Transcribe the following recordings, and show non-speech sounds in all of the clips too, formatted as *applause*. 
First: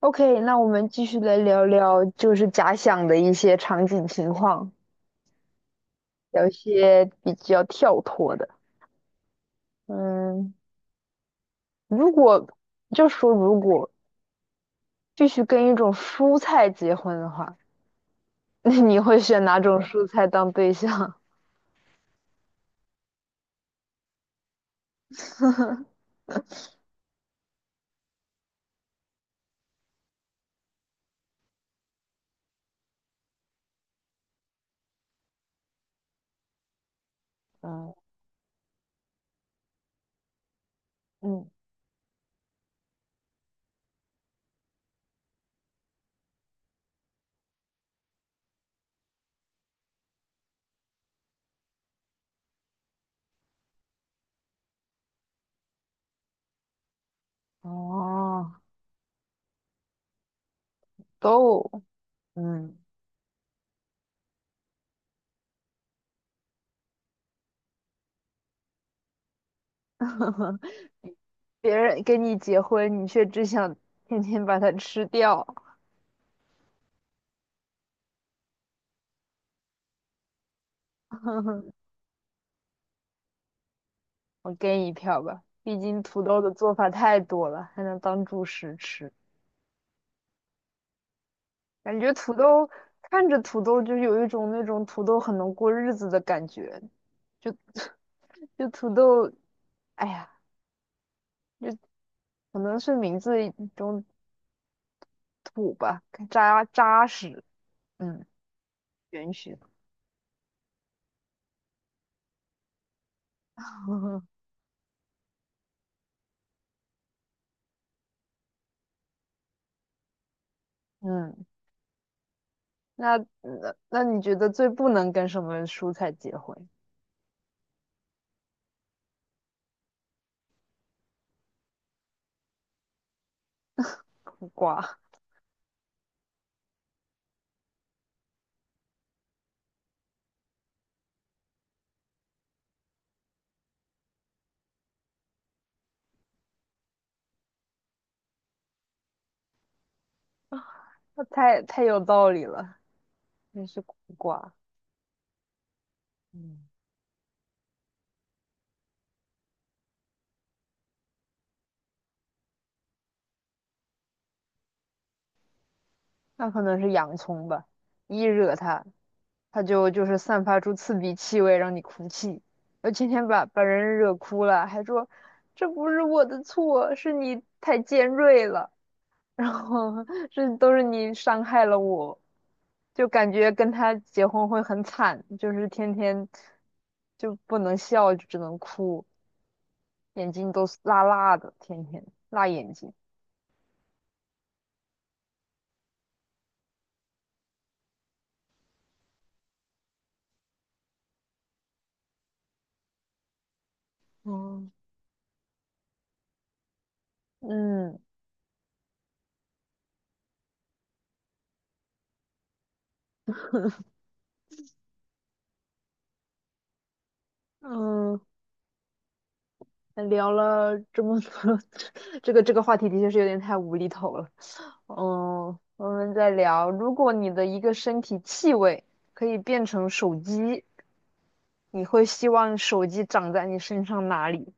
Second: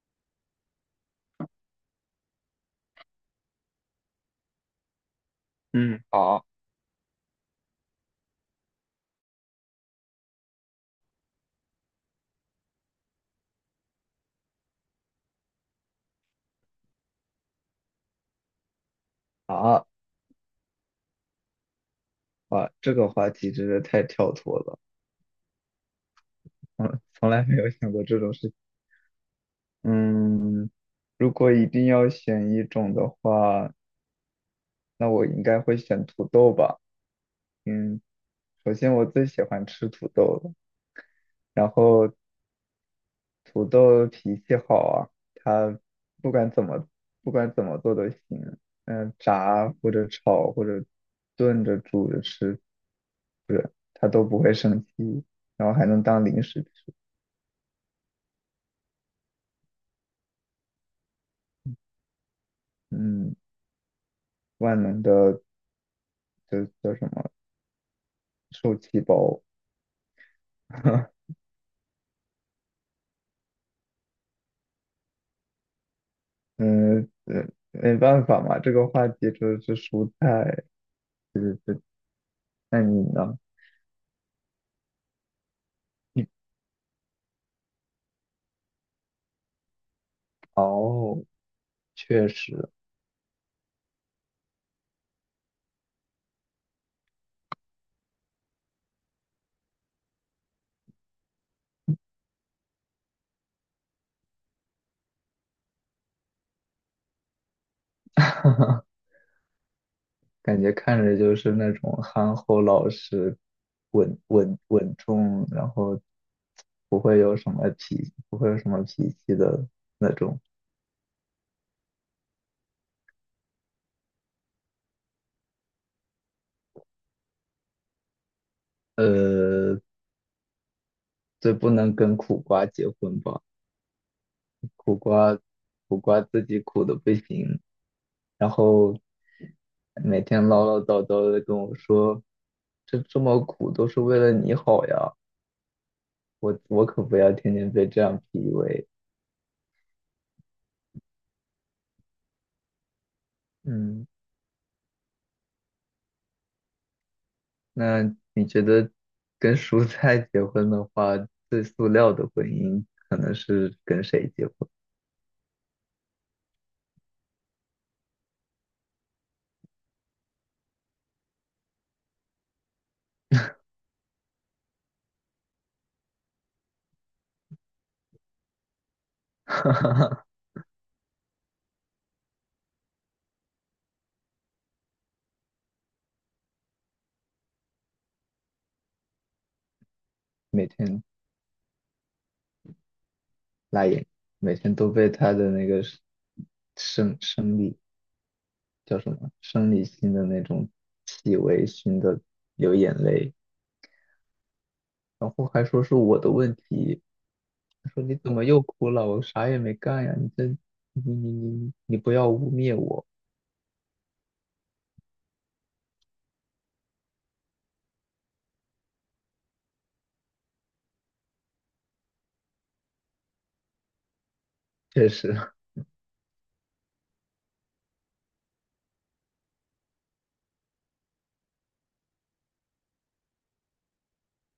OK，那我们继续来聊聊，就是假想的一些场景情况，嗯，好。聊一些比较跳脱的。嗯，如果如果必须跟一种蔬菜结婚的话，那你会选哪种啊，蔬菜当对象？哇，这个话题真的太跳脱了。嗯，从来没有想过这种事情。嗯，如果一定要选一种的话，那我应该会选土豆吧。*laughs* 嗯。嗯，首先我最喜欢吃土豆了，嗯。然后土豆脾气好啊，它不管怎么不管怎么做都行。嗯，炸或者炒或者炖着煮着吃，不是，它都不会生气，然后还能当零食吃。哦，都嗯。嗯。万能的，就叫什么受气包。*laughs* *laughs* 别人跟你结婚，你却只想天天把它吃掉。嗯，呃没办法嘛，这个话题就是蔬菜，对对 *laughs* 对。那你呢？我给你一票吧，毕竟土豆的做法太多了，还能当主食吃。哦，感觉确土豆，实，看着土豆就有一种那种土豆很能过日子的感觉，就就土豆，哎呀，就可能是名字一种土吧，扎扎实，嗯，*laughs* 允许。感觉看着就是那种憨厚老实、*laughs* 稳重，然后不会有什么脾气的那种。嗯。那你觉得最不能跟什么蔬菜结婚？呃，最不能跟苦瓜结婚吧？苦苦瓜。瓜，苦瓜自己苦的不行，然后每天唠唠叨叨的跟我说，这么苦都是为了你好呀，我可不要天天被这样 PUA。*laughs* 那太有道理了，那是苦嗯，瓜，嗯。那你觉得跟蔬菜结婚的话，最塑料的婚姻可能是跟谁结婚？那可能是洋葱吧，一惹它，它就是散发出刺鼻气味，让你哭泣。我今天把人惹哭了，还说这不是我的错，是你太尖锐了，然后 *laughs* 这 *laughs* 都是你伤害了我。就感觉跟他结婚会很惨，就是天天就不能笑，就只能哭，眼睛都每是辣天辣的，天天辣眼睛。辣眼，每天都被他的那个生理叫什么生理性的那种气味熏得流眼泪。哦。然后还说是我的问题，嗯。说你怎么又哭了？我啥也没干呀！你这，你不要污蔑我！嗯，聊了这么多，*laughs* 这个话题的确是有点太无厘头了。确实，*laughs* 嗯，我们再聊，如果你的一个身体气味可以变成手机，你会希望手机长在你身上哪里？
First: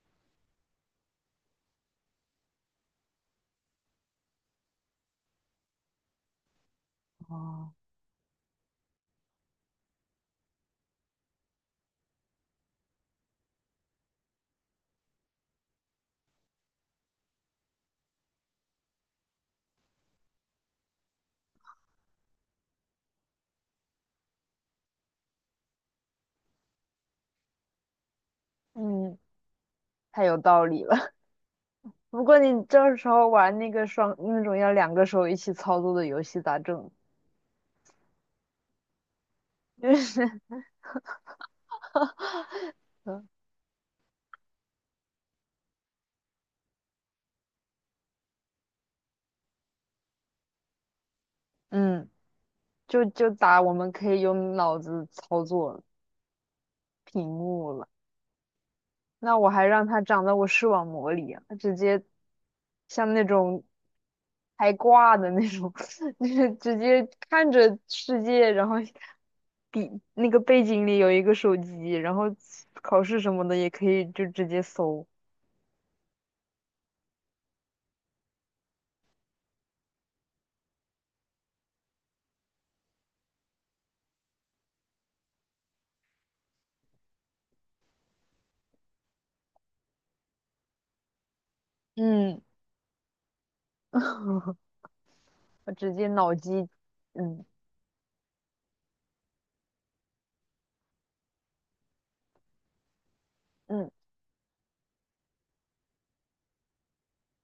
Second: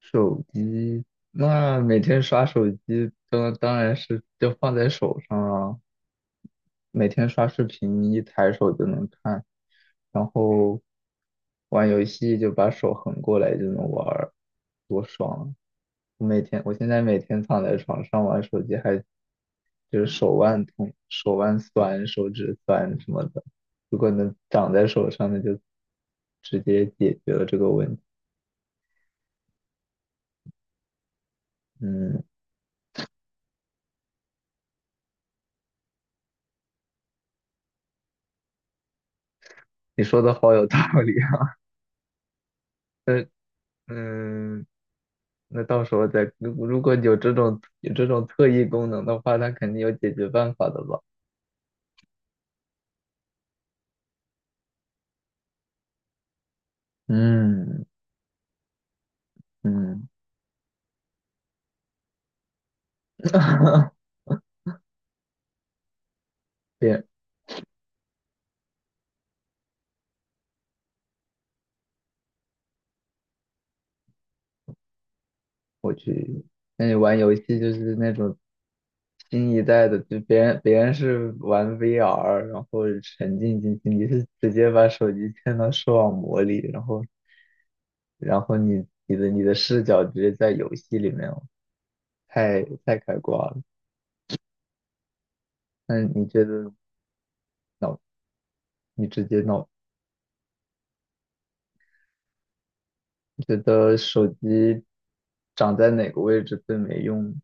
手机那每天刷手机，当然是就放在手上啊，每天刷视哦。频，一抬手就能看。然后玩游戏就把手横过来就能玩儿，多爽啊。我每天，我现在每天躺在床上玩手机还，就是手腕痛、手腕酸、手指酸什么的。如果能长在手上，那就直接解决了这个问题。嗯，太有道理了。*laughs* 嗯，不过你这时候玩那个双那种要两个手一起操作的游戏咋整？*laughs* 就你是。说的好有道理啊。*laughs* 那 *laughs* 嗯，那到时候再，如果有这种特异功能的话，它肯定有解决办法的吧？嗯，就就打我们可以用脑子操作屏幕嗯了。那我还让它嗯，长在我视网膜里啊，它直接像那种 *laughs* 开挂的那种，*laughs* 就是直别接看着世界，然后底那个背景里有一个手机，然后考试什么的也可以就直接搜。我去，那你玩游戏就是那种新一代的，就别人是玩 VR，然后沉浸进去，你是直接把手机嵌到视网膜里，然后然后你的视角直接在游戏里面哦，嗯。太太开挂了。*laughs* 我直那接你脑觉机。得嗯。脑，你直接脑，你觉嗯，得手机长在哪个位置最没用？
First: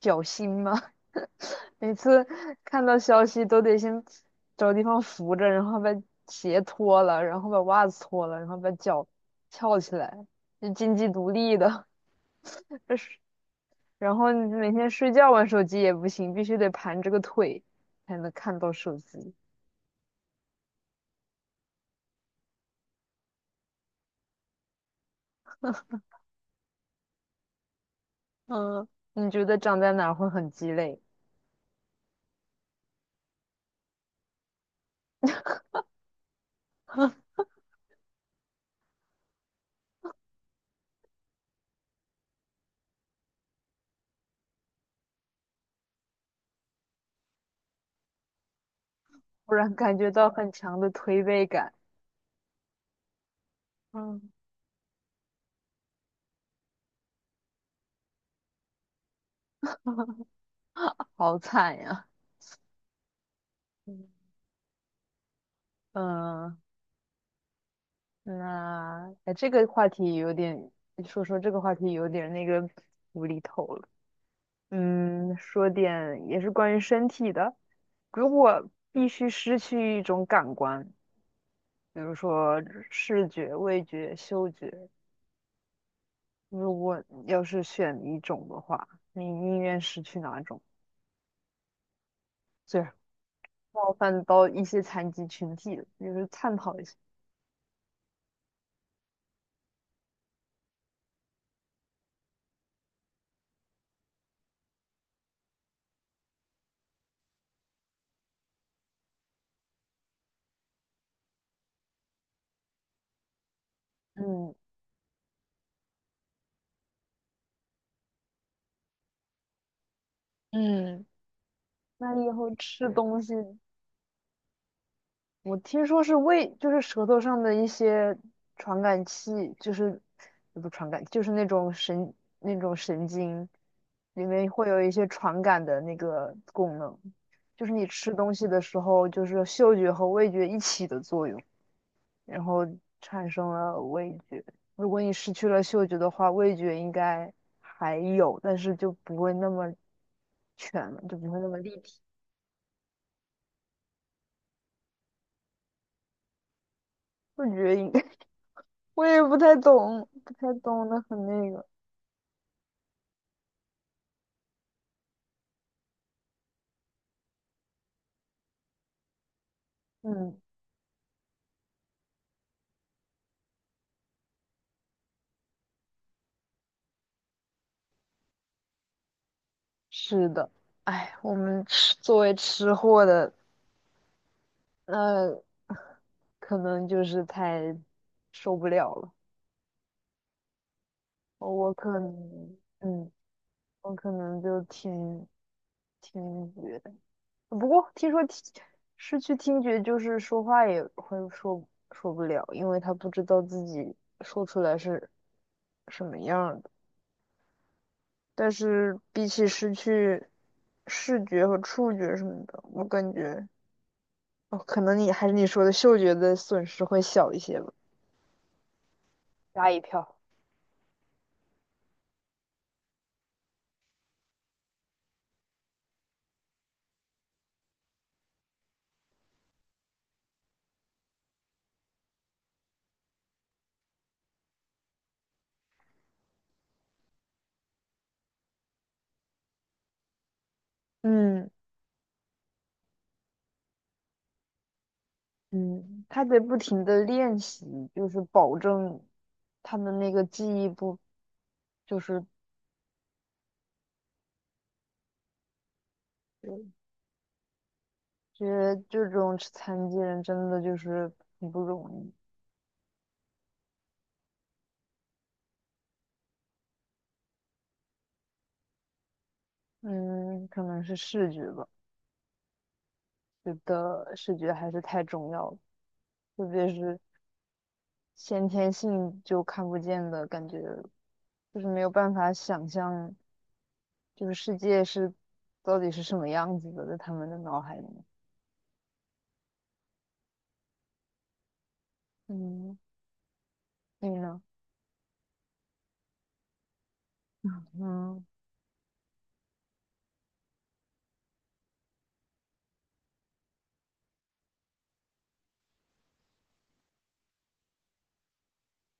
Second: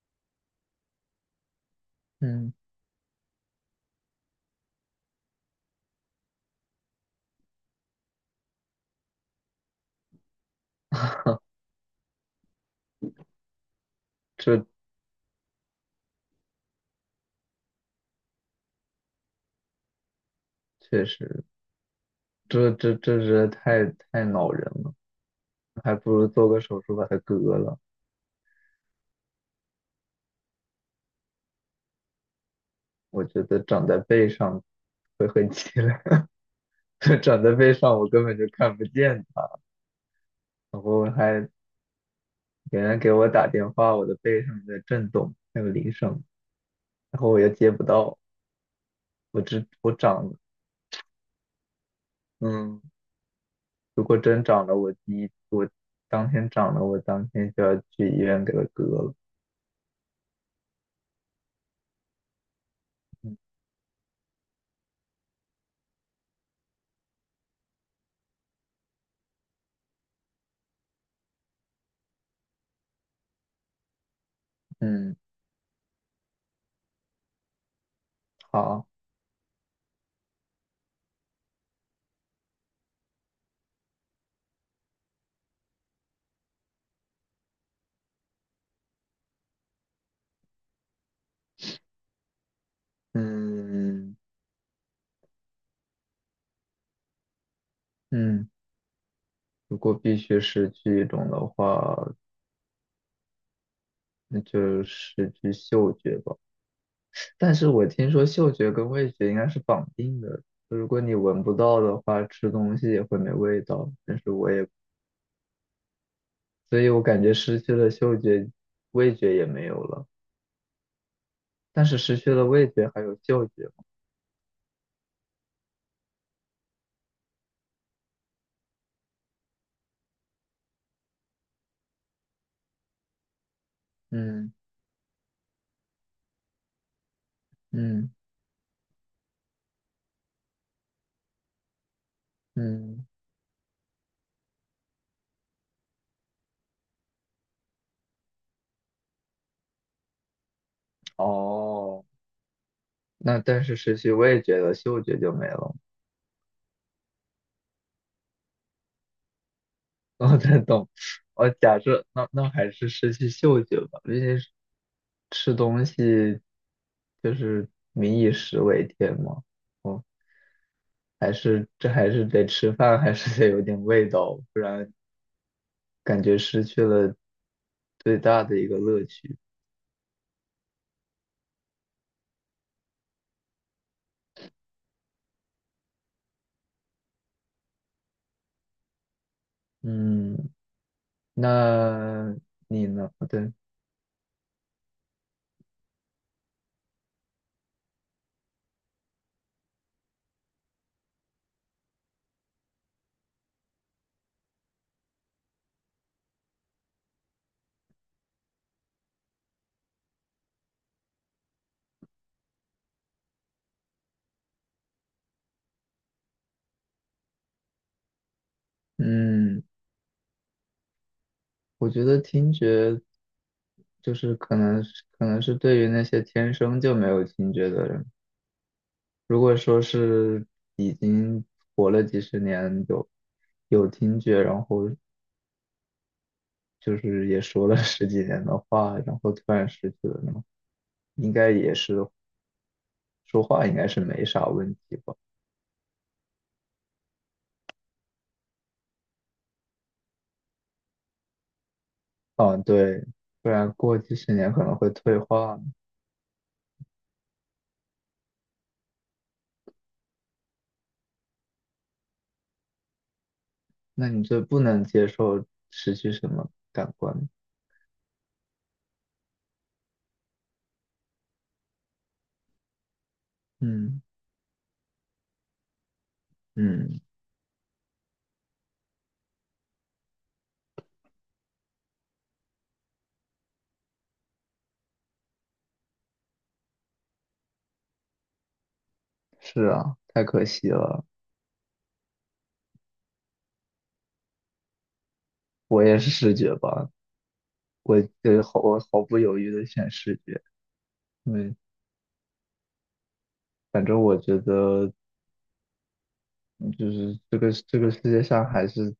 绞心吗？每次嗯，看到消息都得先找地方扶着，然后把鞋脱了，然后把袜子脱了，然后把脚翘起来，就经济独 *laughs* 立的。*laughs* 这是，然后你这每天睡觉玩手机也不行，必须得盘着个腿才能看到手机。确实，这是太恼人了。还不如做个手术把它割了。嗯，你觉得长在哪儿会很鸡肋？我觉得长在背上会很凄凉，*laughs* 就长在背上我根本就看不见它。然后还别人给我打电话，我的背上在震动，那个铃声，然后我又接不到。不然我感觉长到了，很强的推背感。嗯，如果嗯，真长了，我第一我当天长了，我当天就要去医院给它割了。好惨呀。嗯，那哎，这个话题有点，说说这个话题有点那个无厘头了。嗯嗯，嗯，说点也是关于身体的。如果好，必须失去一种感官，比如说视觉、味觉、嗅觉，如果要是选一种的话，你宁愿失去哪种？最冒嗯犯到一些残疾群体的，就是探讨一下。嗯，如果必须失去一种的话，那就失去嗅觉吧。但是我听说嗅觉跟味觉应该是绑定的，如果你闻不到的话，吃东西也会没味道。但是我嗯。也，所以我感觉失去了嗅觉，味觉也没有了。嗯，但是那失以去了后味吃觉还有东西，嗅觉吗？我听说是胃，就是舌头上的一些传感器，就是也不传感，就是那种神，那种神经里面嗯会有一些传感的那个功能，就是你嗯吃东西的时候，就是嗅觉和味觉一起的作用，然后嗯，产生了味觉。如果你失去了嗅觉的话，味觉应该还有，但是就不会那么全了，就不会那么立体。哦，那但是失去味觉了，嗅觉就没了吗？味觉应该 *laughs* 我也不太懂，*laughs* 我不才太再懂动，的很我那个。假设那还是失去嗅觉吧，毕竟是吃东西，就是民以食为天嘛。哦，嗯。还是还是得吃饭，还是得有点味道，不然感觉失去了最大的一个乐趣。是的，哎，我们吃作为吃货的，那、可能就是太受不了了。嗯，我可那能，你嗯，呢？对，我可能就听，听觉。不过听说听，失去听觉，就是说话也会说说不了，因为他不知道自己说出来是什么样儿的。但是比起失去视觉和触觉什么的，我感觉。哦，可能你还是你说的嗅觉的损失会小一些吧。嗯，吓一票。我觉得听觉就是可能是对于那些天生就没有听觉的人。如果说是已经活了几十年，有听觉，然后就是也说了 *laughs* 十几年的话，然后突然失去了呢，应嗯。该也是说话应该是没啥问题吧？嗯，他得不停的练习，就是保证他的那个记忆不，就是啊，对，不然过几十年可能会退化。觉得这种残疾人真的就是很不容易。那你就不能接受失去什么感官？嗯，可能是视觉吧，觉嗯得视觉还是太重要了，特别是嗯，先天性就看不见的感觉，就是没有办法想象这个世界是到底是什么样子的，在他们的脑海里面。是啊，太可惜了。嗯，你呢？我也是视觉吧，我嗯。毫不犹豫的选视觉。因为反正我觉得嗯就是这个世界上还是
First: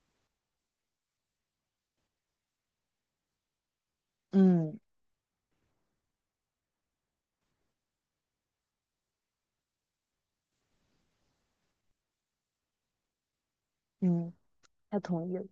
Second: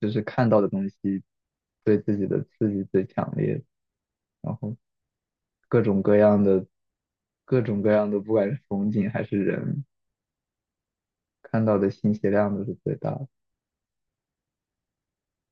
就是看到的东西对自己的刺激最强烈，然后嗯。各种各样的各种各样的，不管是风景还是人，看到的信息量都是最大的。嗯，他同意了。